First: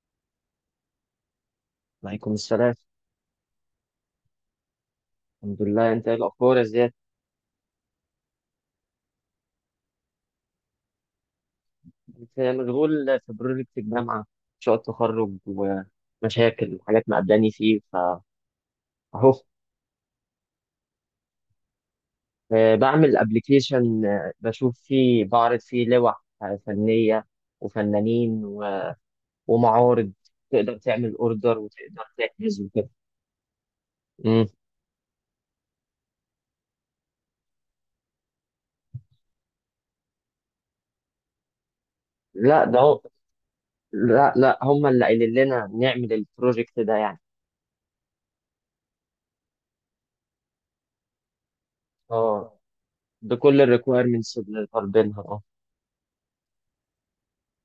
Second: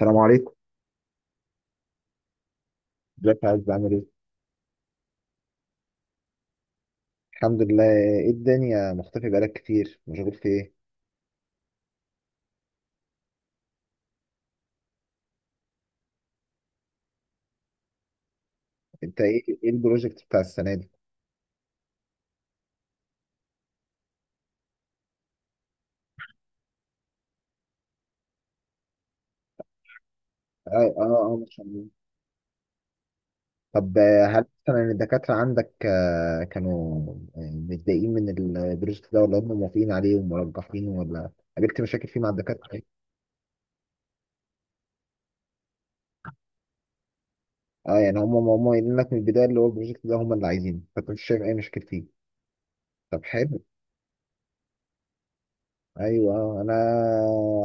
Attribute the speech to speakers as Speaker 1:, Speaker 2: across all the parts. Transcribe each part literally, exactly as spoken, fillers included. Speaker 1: السلام عليكم.
Speaker 2: وعليكم السلام.
Speaker 1: ازيك يا عز، عامل ايه؟
Speaker 2: الحمد لله. انت ايه الاخبار يا زياد؟
Speaker 1: الحمد لله. ايه الدنيا، مختفي بقالك كتير، مشغول في ايه؟
Speaker 2: انت مشغول في بروجكت الجامعه، مشروع التخرج ومشاكل وحاجات مقابلاني فيه فاهو.
Speaker 1: انت ايه، ايه البروجكت بتاع السنة دي؟
Speaker 2: آه، بعمل ابلكيشن. بشوف فيه، بعرض فيه لوح آه، فنيه وفنانين و- ومعارض. تقدر
Speaker 1: اه
Speaker 2: تعمل
Speaker 1: اه اه، ما
Speaker 2: اوردر
Speaker 1: شاء الله.
Speaker 2: وتقدر تحجز وكده.
Speaker 1: طب آه، هل
Speaker 2: مم.
Speaker 1: مثلا الدكاترة عندك آه، كانوا آه، متضايقين من البروجكت ده، ولا هم موافقين عليه ومرجحينه، ولا قابلت مشاكل فيه مع
Speaker 2: لا ده
Speaker 1: الدكاترة؟
Speaker 2: هو لا لا، هم اللي قايلين لنا نعمل البروجكت ده يعني.
Speaker 1: اه، يعني هم هم هم قايلين لك من البداية اللي هو البروجكت ده هم اللي عايزينه، فانت مش شايف اي مشاكل فيه.
Speaker 2: اه،
Speaker 1: طب
Speaker 2: بكل
Speaker 1: حلو.
Speaker 2: الريكويرمنتس اللي طالبينها، اه.
Speaker 1: ايوه. آه، انا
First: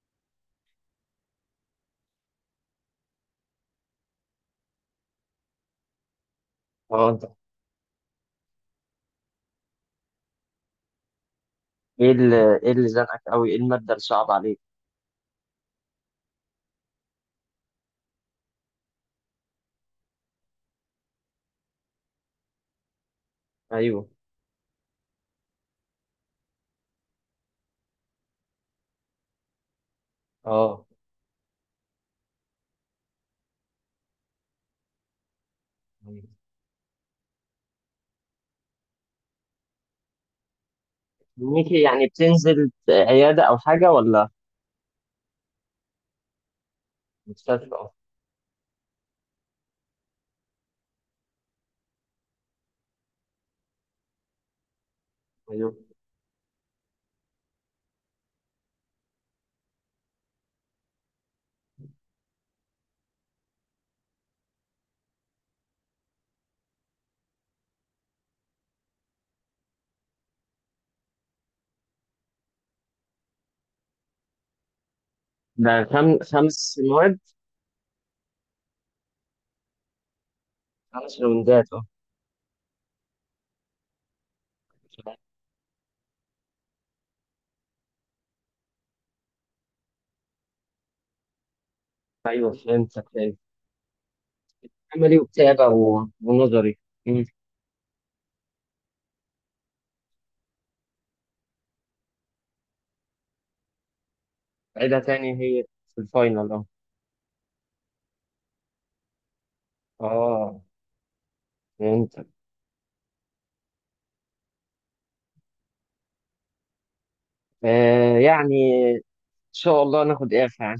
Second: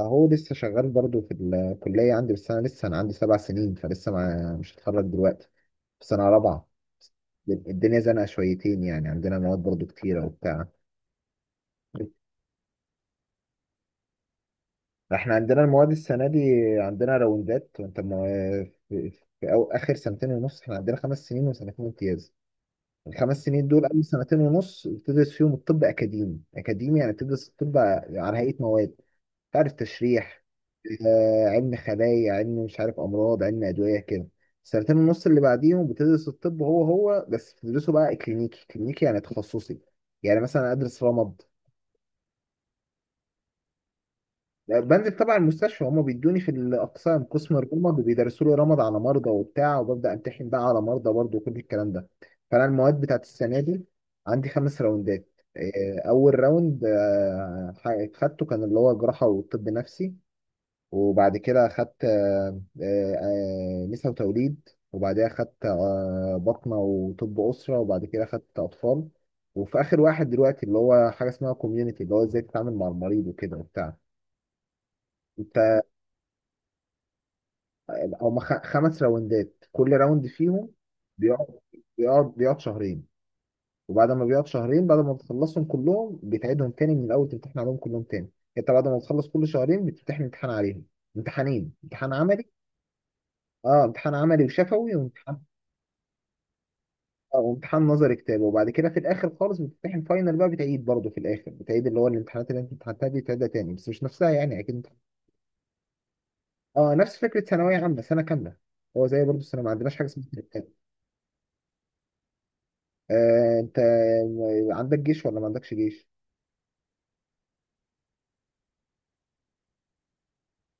Speaker 1: هو لسه شغال برضو في الكليه عندي، بس انا لسه انا عندي سبع سنين، فلسه ما مش هتخرج دلوقتي، في سنه رابعه.
Speaker 2: اه،
Speaker 1: الدنيا زنقه شويتين يعني، عندنا مواد برضو كتيره وبتاع.
Speaker 2: ايه اللي ايه اللي زنقك قوي؟ ايه المادة اللي صعبة عليك؟
Speaker 1: احنا عندنا المواد السنه دي عندنا راوندات، وانت ما في, في أو اخر سنتين ونص احنا عندنا خمس سنين وسنتين امتياز. الخمس سنين دول اول
Speaker 2: ايوه،
Speaker 1: سنتين ونص بتدرس فيهم الطب اكاديمي، اكاديمي يعني بتدرس الطب على هيئه مواد. تعرف تشريح،
Speaker 2: اه،
Speaker 1: آه، علم خلايا، علم مش عارف امراض، علم ادويه كده. السنتين ونص اللي بعديهم بتدرس
Speaker 2: أيوة.
Speaker 1: الطب هو هو بس بتدرسه بقى كلينيكي، كلينيكي يعني تخصصي. يعني مثلا ادرس رمد،
Speaker 2: ميكي، يعني بتنزل عيادة او حاجة ولا
Speaker 1: بنزل طبعا المستشفى، هما بيدوني في الاقسام، قسم
Speaker 2: مستشفى؟ اه.
Speaker 1: الرمد وبيدرسوا لي رمد على مرضى وبتاع، وببدا امتحن بقى على مرضى برضه وكل الكلام ده. فانا المواد بتاعت السنه دي عندي خمس راوندات.
Speaker 2: ايوه.
Speaker 1: آه، اول راوند آه، خدته كان اللي هو جراحه وطب نفسي، وبعد كده أخدت آه، آه، آه، نساء وتوليد، وبعدها أخدت آه، بطنة وطب أسرة، وبعد كده أخدت أطفال، وفي آخر واحد دلوقتي اللي هو حاجة اسمها كوميونيتي، اللي هو إزاي تتعامل مع المريض وكده وبتاع. أنت
Speaker 2: ده خم... خمس مواد،
Speaker 1: هما خ- خمس راوندات، كل راوند فيهم
Speaker 2: خمس
Speaker 1: بيقعد
Speaker 2: روندات، اه.
Speaker 1: بيقعد بيقعد شهرين. وبعد ما بيقعد شهرين، بعد ما بتخلصهم كلهم بتعيدهم تاني من الأول، تمتحن عليهم كلهم تاني. أنت بعد ما بتخلص كل شهرين بتمتحن امتحان عليهم، امتحانين، امتحان عملي.
Speaker 2: ايوه، فهمتك، فهمت.
Speaker 1: اه، امتحان عملي وشفوي،
Speaker 2: عملي،
Speaker 1: وامتحان،
Speaker 2: وبتابع و... ونظري. مم.
Speaker 1: اه، امتحان نظري كتاب. وبعد كده في الاخر خالص بتمتحن فاينل بقى، بتعيد برضه في الاخر بتعيد اللي هو الامتحانات اللي انت امتحنتها دي، بتعيدها تاني بس مش نفسها يعني، اكيد. انت
Speaker 2: عيدها تاني هي، في الفاينل، اه.
Speaker 1: اه نفس فكره ثانويه عامه سنه كامله، هو زي برضه السنه، ما عندناش حاجه اسمها
Speaker 2: اه،
Speaker 1: ترتيب.
Speaker 2: فهمتك.
Speaker 1: آه انت عندك جيش ولا ما عندكش جيش؟
Speaker 2: آه يعني ان شاء الله ناخد اعفاء.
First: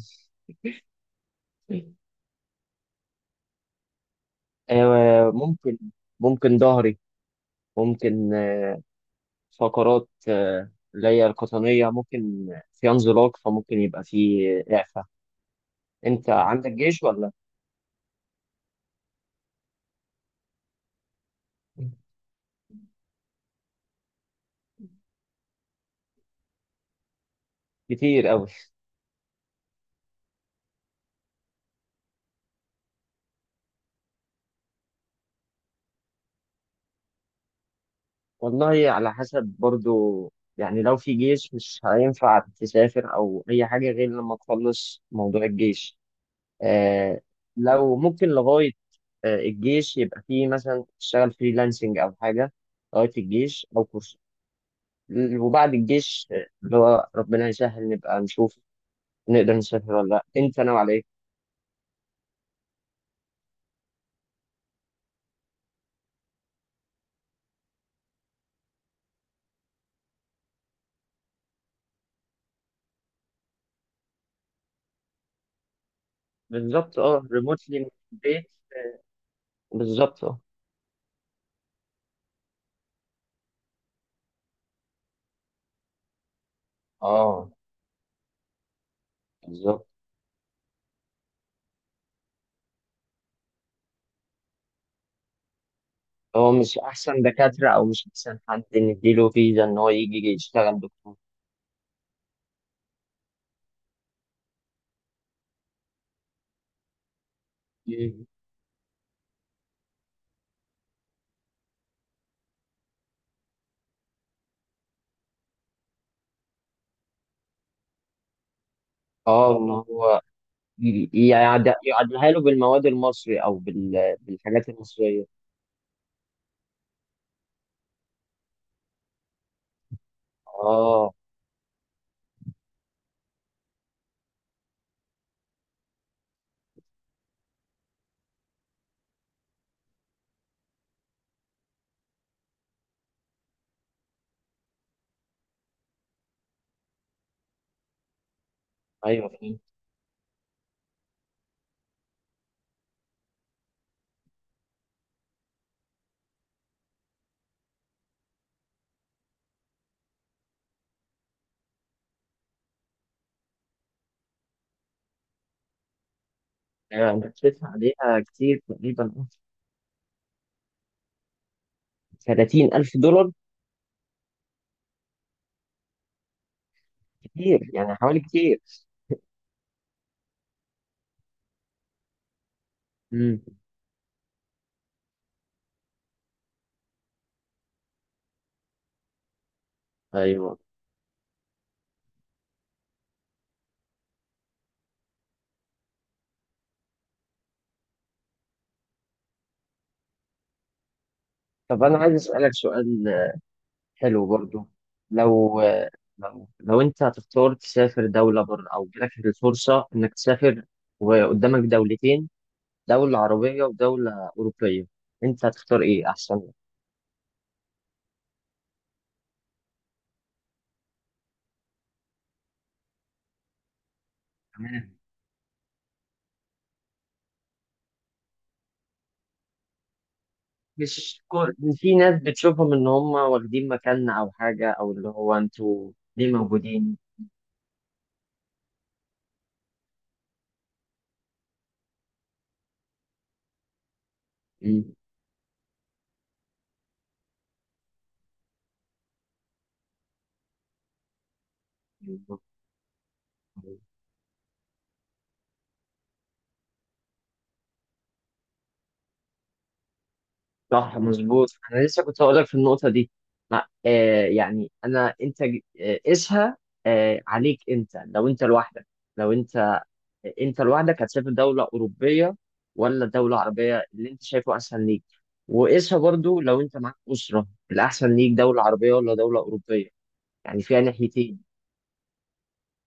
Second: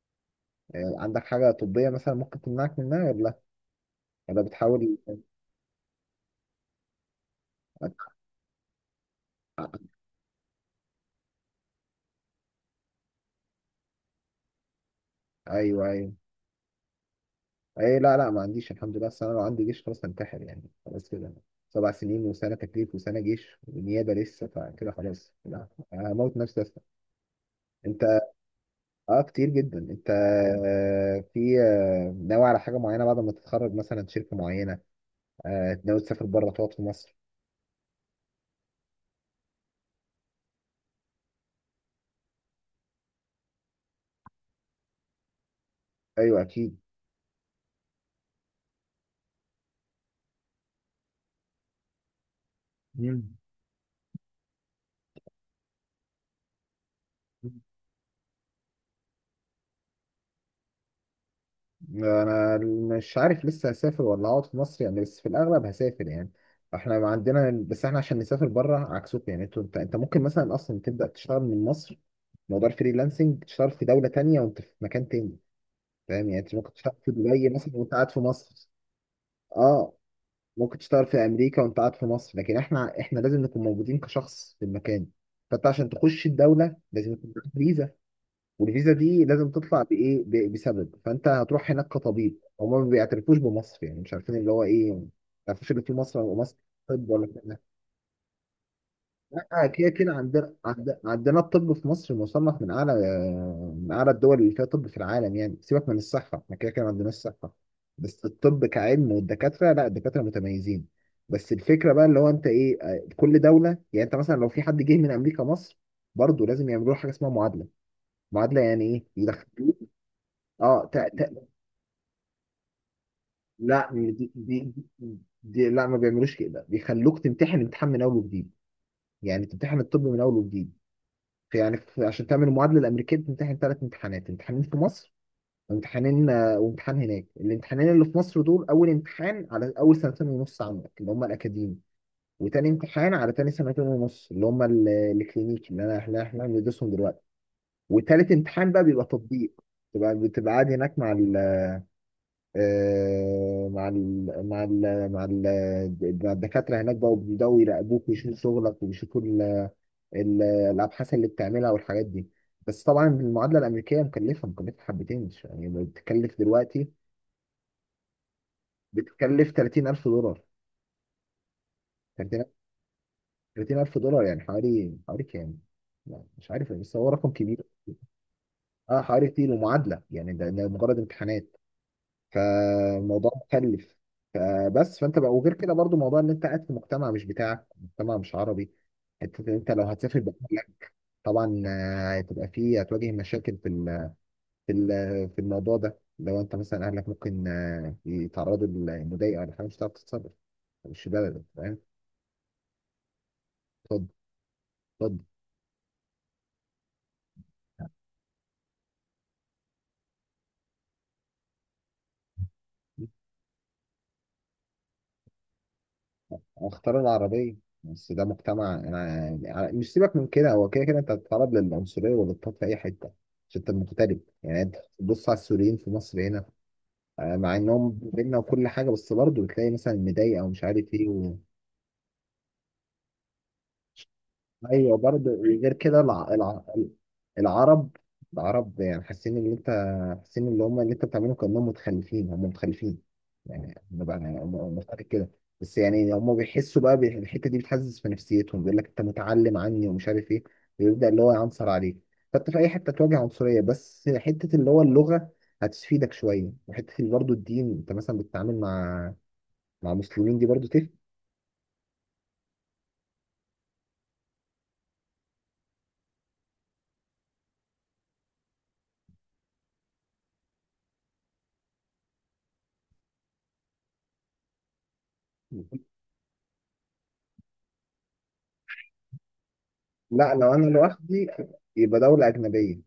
Speaker 1: آه عندك حاجه طبيه
Speaker 2: يعني،
Speaker 1: مثلا ممكن تمنعك منها ولا لا؟ ولا بتحاول؟
Speaker 2: آه ممكن. ممكن ظهري، ممكن فقرات آه، اللي هي القطنية. ممكن في انزلاق فممكن يبقى في إعفاء.
Speaker 1: ايوه، ايوه.
Speaker 2: أنت عندك جيش ولا؟
Speaker 1: اي، لا لا، ما عنديش الحمد لله، بس انا لو عندي جيش خلاص هنتحر يعني، خلاص كده سبع سنين وسنه تكليف وسنه جيش ونيابه لسه، فكده خلاص لا، هموت نفسي. انت
Speaker 2: كتير قوي.
Speaker 1: اه كتير جدا. انت آه، في آه، ناوي على حاجه معينه بعد ما تتخرج، مثلا شركه معينه؟ آه، ناوي تسافر بره، تقعد في مصر؟
Speaker 2: والله على حسب برضو، يعني لو في جيش مش هينفع تسافر او اي حاجه غير لما تخلص موضوع الجيش.
Speaker 1: ايوه اكيد.
Speaker 2: آه. لو ممكن لغايه آه الجيش، يبقى في مثلا تشتغل فريلانسنج او حاجه لغايه
Speaker 1: مم.
Speaker 2: الجيش، او كورس. وبعد الجيش آه، اللي هو ربنا يسهل نبقى نشوف نقدر نسافر ولا لا. انت ناوي على ايه؟
Speaker 1: انا مش عارف لسه، هسافر ولا هقعد في مصر يعني، بس في الاغلب هسافر يعني. احنا ما عندنا، بس احنا عشان نسافر بره عكسكم، يعني انتوا- انت، انت ممكن مثلا اصلا تبدا تشتغل من مصر. موضوع الفريلانسنج، تشتغل في دوله تانية وانت في مكان تاني. فاهم؟ يعني انت ممكن تشتغل
Speaker 2: بالظبط،
Speaker 1: في
Speaker 2: اه،
Speaker 1: دبي مثلا
Speaker 2: ريموتلي من
Speaker 1: وانت قاعد في
Speaker 2: البيت.
Speaker 1: مصر. اه،
Speaker 2: بالظبط، اه.
Speaker 1: ممكن تشتغل في امريكا وانت قاعد في مصر، لكن احنا احنا لازم نكون موجودين كشخص في المكان. فانت عشان تخش الدوله لازم يكون
Speaker 2: اه،
Speaker 1: معاك فيزا، والفيزا دي لازم تطلع
Speaker 2: بالظبط.
Speaker 1: بايه، ب- بسبب. فانت هتروح هناك كطبيب، هما ما بيعترفوش بمصر يعني، مش عارفين اللي هو ايه، ما يعرفوش اللي في مصر،
Speaker 2: هو
Speaker 1: ومصر،
Speaker 2: مش
Speaker 1: طب
Speaker 2: احسن
Speaker 1: ولا كده.
Speaker 2: دكاترة؟ او مش احسن حد نديله فيزا
Speaker 1: لا،
Speaker 2: ان
Speaker 1: كده
Speaker 2: هو
Speaker 1: كده
Speaker 2: يجي
Speaker 1: عندنا،
Speaker 2: يشتغل
Speaker 1: عند-
Speaker 2: دكتور.
Speaker 1: عندنا الطب في مصر مصنف من اعلى، من اعلى الدول اللي فيها طب في العالم يعني. سيبك من الصحه، احنا كده كده عندنا الصحه، بس
Speaker 2: مم.
Speaker 1: الطب كعلم والدكاتره، لا الدكاتره متميزين. بس الفكره بقى اللي هو انت ايه، آه، كل دوله، يعني انت مثلا لو في حد جه من امريكا مصر برضه لازم يعملوا له حاجه اسمها معادله. معادله يعني ايه،
Speaker 2: اه، ما
Speaker 1: يدخلوك
Speaker 2: هو
Speaker 1: اه تا
Speaker 2: ي-
Speaker 1: تا
Speaker 2: يعد- يعدلها له بالمواد المصري او
Speaker 1: لا،
Speaker 2: بال...
Speaker 1: دي
Speaker 2: بالحاجات
Speaker 1: دي
Speaker 2: المصرية.
Speaker 1: دي لا، ما بيعملوش كده، بيخلوك تمتحن امتحان من اول وجديد، يعني تمتحن الطب من اول وجديد.
Speaker 2: اه.
Speaker 1: في يعني في، عشان تعمل المعادله الامريكيه بتمتحن ثلاث امتحانات، امتحانين في مصر وامتحانين، آه، وامتحان هناك. الامتحانين اللي في مصر دول، اول امتحان على اول سنتين ونص عندك اللي هم الاكاديمي، وتاني امتحان على تاني سنتين ونص اللي هم ال- الكلينيكي اللي انا، اللي احنا بندرسهم دلوقتي. وتالت امتحان بقى بيبقى
Speaker 2: ايوه،
Speaker 1: تطبيق،
Speaker 2: فهمت.
Speaker 1: تبقى بتبقى قاعد هناك مع ال، آه، مع ال مع ال مع ال مع الدكاترة هناك بقى، وبيبدأوا يراقبوك ويشوفوا شغلك، ويشوفوا ال- ال- الأبحاث اللي بتعملها والحاجات دي. بس طبعا المعادلة الأمريكية مكلفة، مكلفة حبتين مش- يعني، بتكلف دلوقتي،
Speaker 2: يعني انت بتدفع عليها كتير تقريبا.
Speaker 1: بتكلف ثلاثين الف دولار.
Speaker 2: ثلاثين ألف دولار؟
Speaker 1: تلاتين الف دولار يعني حوالي، حوالي كام؟ لا، مش عارف، بس هو رقم كبير.
Speaker 2: كتير يعني، حوالي كتير.
Speaker 1: اه حوالي كتير. ومعادلة يعني ده, ده مجرد امتحانات، فالموضوع
Speaker 2: امم.
Speaker 1: مكلف. فبس فانت بقى، وغير كده برضو موضوع ان انت قاعد في مجتمع مش بتاعك، مجتمع مش عربي. انت انت لو هتسافر
Speaker 2: ايوه.
Speaker 1: بأهلك طبعا، آه، هتبقى فيه، هتواجه مشاكل في ال- في ال- في الموضوع ده. لو انت مثلا اهلك ممكن آه، يتعرضوا لمضايقه ولا حاجه، مش هتعرف تتصرف، مش بلدك، فاهم؟
Speaker 2: طب انا عايز اسالك سؤال،
Speaker 1: اتفضل،
Speaker 2: حلو برضو.
Speaker 1: اتفضل.
Speaker 2: لو لو لو انت هتختار تسافر دولة بره، او جالك الفرصة انك تسافر وقدامك دولتين، دولة عربية ودولة أوروبية، انت هتختار ايه احسن لك؟
Speaker 1: اختار العربية، بس ده مجتمع، انا يعني، مش سيبك من كده، هو كده كده انت هتتعرض للعنصرية والاضطهاد في اي حتة، عشان انت مغترب. يعني انت
Speaker 2: تمام.
Speaker 1: بص على السوريين في مصر هنا، آه، مع انهم بينا وكل حاجة، بس برضه بتلاقي مثلا مضايق او مش عارف
Speaker 2: مش
Speaker 1: ايه.
Speaker 2: كل، في ناس بتشوفهم ان هم واخدين مكاننا او حاجة، او
Speaker 1: ايوه،
Speaker 2: اللي
Speaker 1: برضه
Speaker 2: هو
Speaker 1: غير
Speaker 2: انتوا
Speaker 1: كده
Speaker 2: ليه
Speaker 1: الع... الع...
Speaker 2: موجودين.
Speaker 1: العرب، العرب يعني حاسين ان انت، حاسين اللي هم اللي انت بتعمله كانهم متخلفين، هم متخلفين يعني بقى مفتكر كده. بس يعني هم بيحسوا بقى بي- الحته دي بتحسس في نفسيتهم، بيقول لك انت متعلم عني، ومش عارف ايه، ويبدا اللي هو يعنصر عليك. فانت في اي حته تواجه عنصريه،
Speaker 2: مم.
Speaker 1: بس حته اللي هو اللغه هتفيدك شويه، وحته برضه الدين، انت مثلا بتتعامل مع، مع مسلمين، دي برضه تفرق.
Speaker 2: صح، مظبوط. انا لسه كنت هقول لك في النقطه دي. ما آه يعني، انا انت ج- آه، قيسها آه عليك. انت لو انت لوحدك، لو انت انت لوحدك، هتسافر دوله اوروبيه ولا دوله عربيه اللي انت شايفه احسن ليك؟ وقيسها برضو، لو انت معاك اسره، الاحسن ليك دوله عربيه ولا دوله اوروبيه؟
Speaker 1: لا لو
Speaker 2: يعني
Speaker 1: انا
Speaker 2: فيها
Speaker 1: لوحدي،
Speaker 2: ناحيتين.
Speaker 1: يبقى دولة أجنبية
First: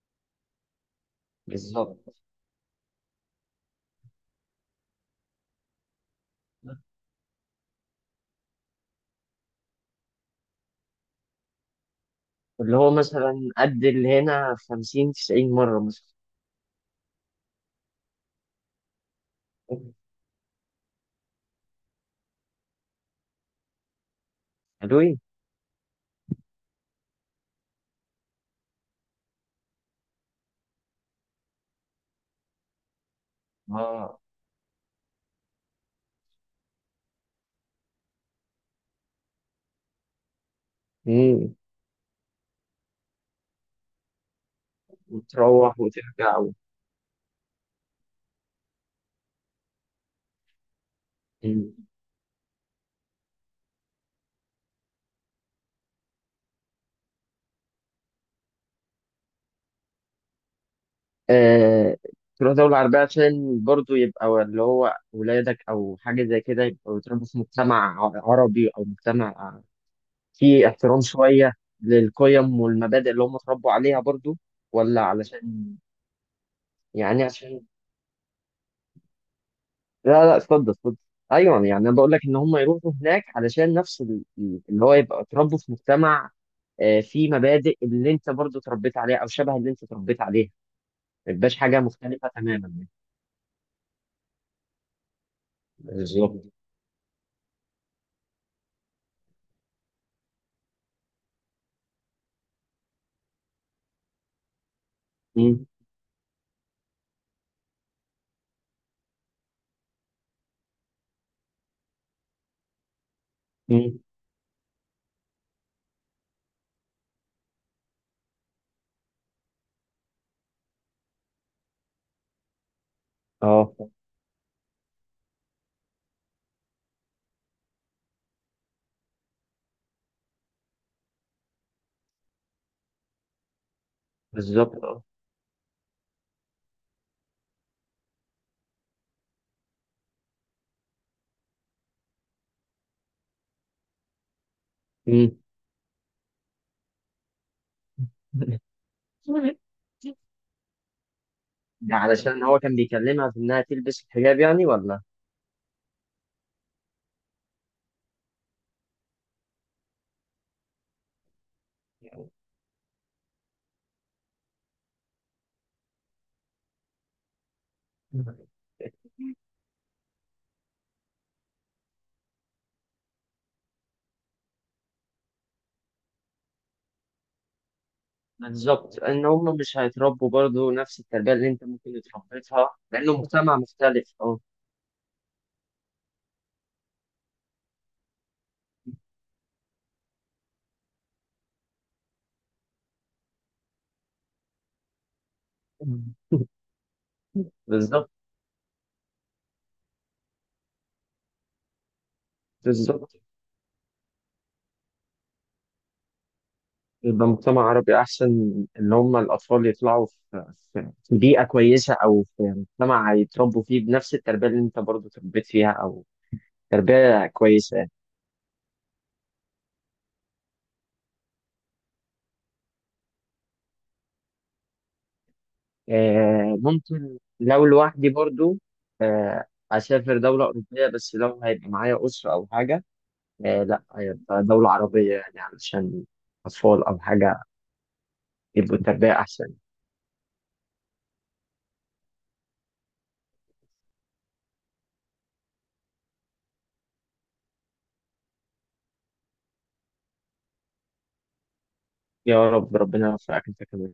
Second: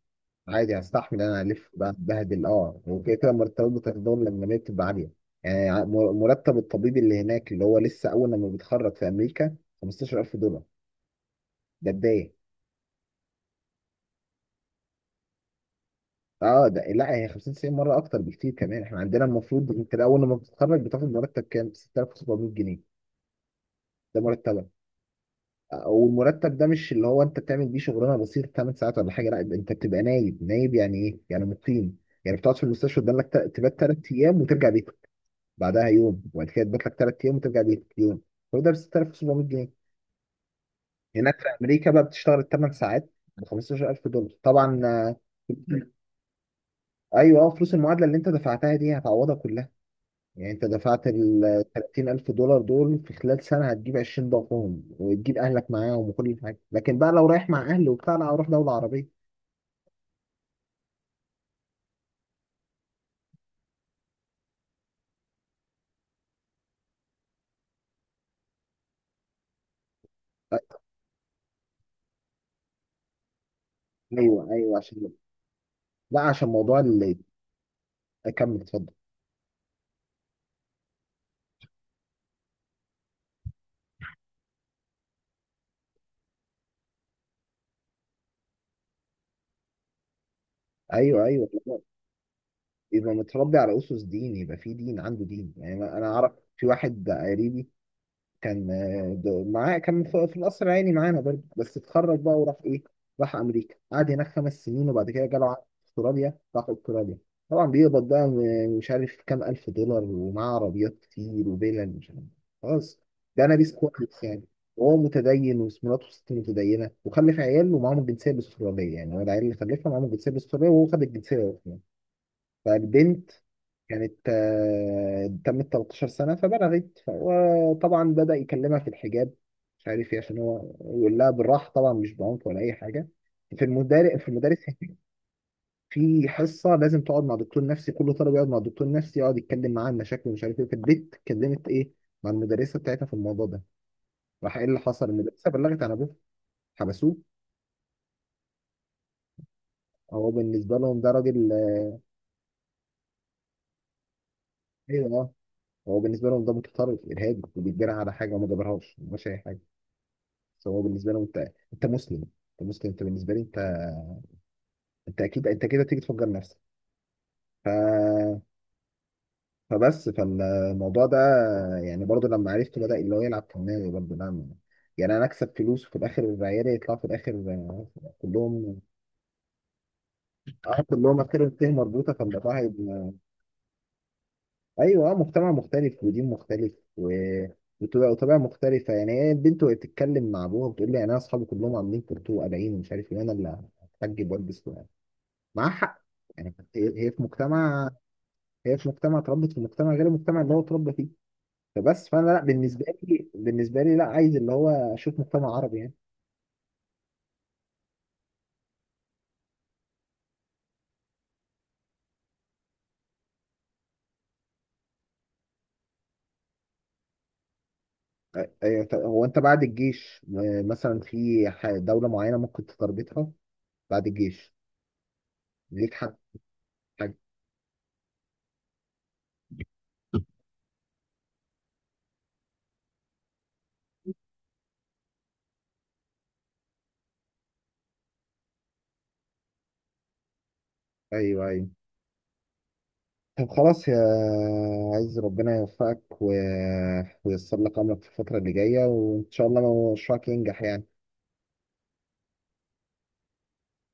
Speaker 1: عادي، هستحمل انا الف بقى
Speaker 2: بالظبط.
Speaker 1: اتبهدل اه، وكده كده مرتبات بتاعت الدول الاجنبيه بتبقى عاليه. يعني ع- مر- مرتب الطبيب اللي هناك اللي هو لسه اول لما بيتخرج في امريكا خمستاشر الف دولار، ده بدايه.
Speaker 2: اللي هو مثلا قد اللي هنا خمسين تسعين مره مثلا.
Speaker 1: اه ده، لا هي خمسين تسعين مره اكتر بكتير كمان. احنا عندنا المفروض انت اول لما بتتخرج بتاخد مرتب كام؟ ستة الاف وسبعمائة جنيه، ده مرتبك.
Speaker 2: حلوين.
Speaker 1: والمرتب ده مش اللي هو انت بتعمل بيه شغلانه بسيطه تمن ساعات ولا حاجه، لا، انت بتبقى نايب، نايب يعني ايه يعني، مقيم، يعني بتقعد في المستشفى. قدامك تبات تلات
Speaker 2: اه،
Speaker 1: ايام وترجع بيتك بعدها يوم، وبعد كده تبات لك تلات ايام وترجع بيتك يوم. كل ده ب ستة آلاف وسبعمية جنيه. هناك في
Speaker 2: امم.
Speaker 1: امريكا بقى بتشتغل ثمانية ساعات ب خمسة عشر الف دولار طبعا. آه،
Speaker 2: وتروح وترجع.
Speaker 1: ايوه اه، فلوس المعادله اللي انت دفعتها دي هتعوضها كلها. يعني انت دفعت ال
Speaker 2: مم.
Speaker 1: ثلاثين الف دولار دول في خلال سنه هتجيب عشرين ضعفهم، وتجيب اهلك معاهم وكل حاجه. لكن بقى لو رايح مع اهلي وبتاع، لا، اروح دوله عربيه.
Speaker 2: آه، تروح دولة عربية عشان برضو يبقى اللي هو ولادك أو حاجة زي كده يبقوا بيتربوا في مجتمع ع- عربي، أو مجتمع فيه احترام شوية للقيم والمبادئ اللي هم اتربوا عليها برضو.
Speaker 1: ايوه ايوه،
Speaker 2: ولا
Speaker 1: عشان،
Speaker 2: علشان،
Speaker 1: لا عشان موضوع اللي،
Speaker 2: يعني عشان،
Speaker 1: اكمل اتفضل.
Speaker 2: لا لا، اتفضل اتفضل. أيوه، يعني أنا بقول لك إن هم يروحوا هناك علشان نفس ال- ال- اللي هو يبقى اتربوا في مجتمع آه، فيه مبادئ اللي أنت برضو اتربيت عليها، أو شبه اللي أنت اتربيت عليها.
Speaker 1: ايوه
Speaker 2: ما
Speaker 1: ايوه،
Speaker 2: يبقاش حاجة مختلفة تماما يعني.
Speaker 1: يبقى متربي على اسس دين، يبقى في دين، عنده دين يعني. انا أنا اعرف
Speaker 2: بالظبط.
Speaker 1: في واحد قريبي، كان آه، د- معاه كان في، في القصر العيني معانا برضه، بس اتخرج بقى وراح ايه، راح امريكا، قعد هناك خمس سنين، وبعد كده جاله عقد في استراليا، راح استراليا. طبعا بيقبض بقى م- مش عارف كام الف دولار، ومعاه عربيات كتير وفيلل مش عارف، خلاص، ده نبيس
Speaker 2: مم.
Speaker 1: كويس يعني. وهو متدين، ومراته ست متدينه، وخلف عيال ومعاهم الجنسيه الاستراليه، يعني هو العيال اللي خلفها معاهم الجنسيه الاستراليه، وهو خد الجنسيه. فبنت
Speaker 2: اه،
Speaker 1: كانت آه، تمت 13 سنة فبلغت، وطبعا بدأ يكلمها في الحجاب، مش عارف ايه، عشان هو يقول لها بالراحة طبعا، مش بعنف ولا أي حاجة. في المدارس، في المدارس
Speaker 2: بالظبط، اه.
Speaker 1: في حصة لازم تقعد مع دكتور نفسي، كل طالب يقعد مع دكتور نفسي، يقعد يتكلم معاه عن مشاكله ومش عارف ايه. فالبنت اتكلمت ايه، مع المدرسة بتاعتها في الموضوع ده. راح ايه اللي حصل،
Speaker 2: مم.
Speaker 1: المدرسة بلغت عن ابوه، حبسوه. هو بالنسبة لهم ده راجل،
Speaker 2: ده علشان هو كان بيكلمها في انها تلبس الحجاب يعني، ولا؟
Speaker 1: ايوه اه، هو بالنسبة لهم ده متطرف إرهابي وبيتجرى على حاجة، وما جابرهاش، ما جابش أي حاجة. فهو بالنسبه له انت، انت مسلم، انت مسلم، انت بالنسبه لي انت، انت اكيد انت كده تيجي تفجر نفسك. ف... فبس فالموضوع ده يعني برضو لما عرفته بدأ اللي هو يلعب كمان برضو، نعم. يعني انا اكسب فلوس، وفي الاخر عيالي يطلعوا في الاخر، آه، كلهم
Speaker 2: بالظبط. ان هم مش هيتربوا برضو
Speaker 1: اه
Speaker 2: نفس
Speaker 1: كلهم
Speaker 2: التربيه
Speaker 1: اخر،
Speaker 2: اللي انت
Speaker 1: انتهي
Speaker 2: ممكن
Speaker 1: مربوطه، فالموضوع
Speaker 2: اتربيتها
Speaker 1: هيبقى،
Speaker 2: لانه مجتمع مختلف، اه.
Speaker 1: ايوه اه، مجتمع مختلف ودين مختلف، و... وطبيعة، وطبيعة مختلفة يعني. هي البنت وهي بتتكلم مع أبوها بتقول لي، يعني أنا أصحابي كلهم عاملين كورتو وقلعين ومش عارف إيه، أنا اللي هتحجب وألبس معاه. هي هي في مجتمع،
Speaker 2: بالظبط.
Speaker 1: هي في مجتمع، اتربت في مجتمع غير المجتمع اللي هو اتربى فيه. فبس فانا لا، بالنسبه
Speaker 2: بالظبط،
Speaker 1: لي، بالنسبه لي لا، عايز اللي هو اشوف مجتمع عربي يعني.
Speaker 2: يبقى مجتمع عربي احسن، ان هم الاطفال يطلعوا في في في بيئه كويسه، او في مجتمع هيتربوا فيه بنفس التربيه اللي انت برضو تربيت فيها، او تربيه كويسه.
Speaker 1: أيوة، طب هو انت بعد الجيش آه، مثلا في ح- دوله معينه ممكن تتربطها بعد الجيش ليك، حد،
Speaker 2: آه،
Speaker 1: حاجه؟
Speaker 2: ممكن لو لوحدي برضو، آه، أسافر دولة أوروبية. بس لو هيبقى معايا أسرة أو حاجة، آه، لأ، هيبقى دولة عربية يعني، علشان أطفال أو حاجة يبقوا التربية أحسن.
Speaker 1: ايوه، ايوه. طب خلاص يا، عايز ربنا يوفقك و، وييسر لك امرك في الفتره اللي جايه، وان شاء الله مشروعك ينجح يعني.
Speaker 2: يا رب. ربنا يوفقك أنت كمان.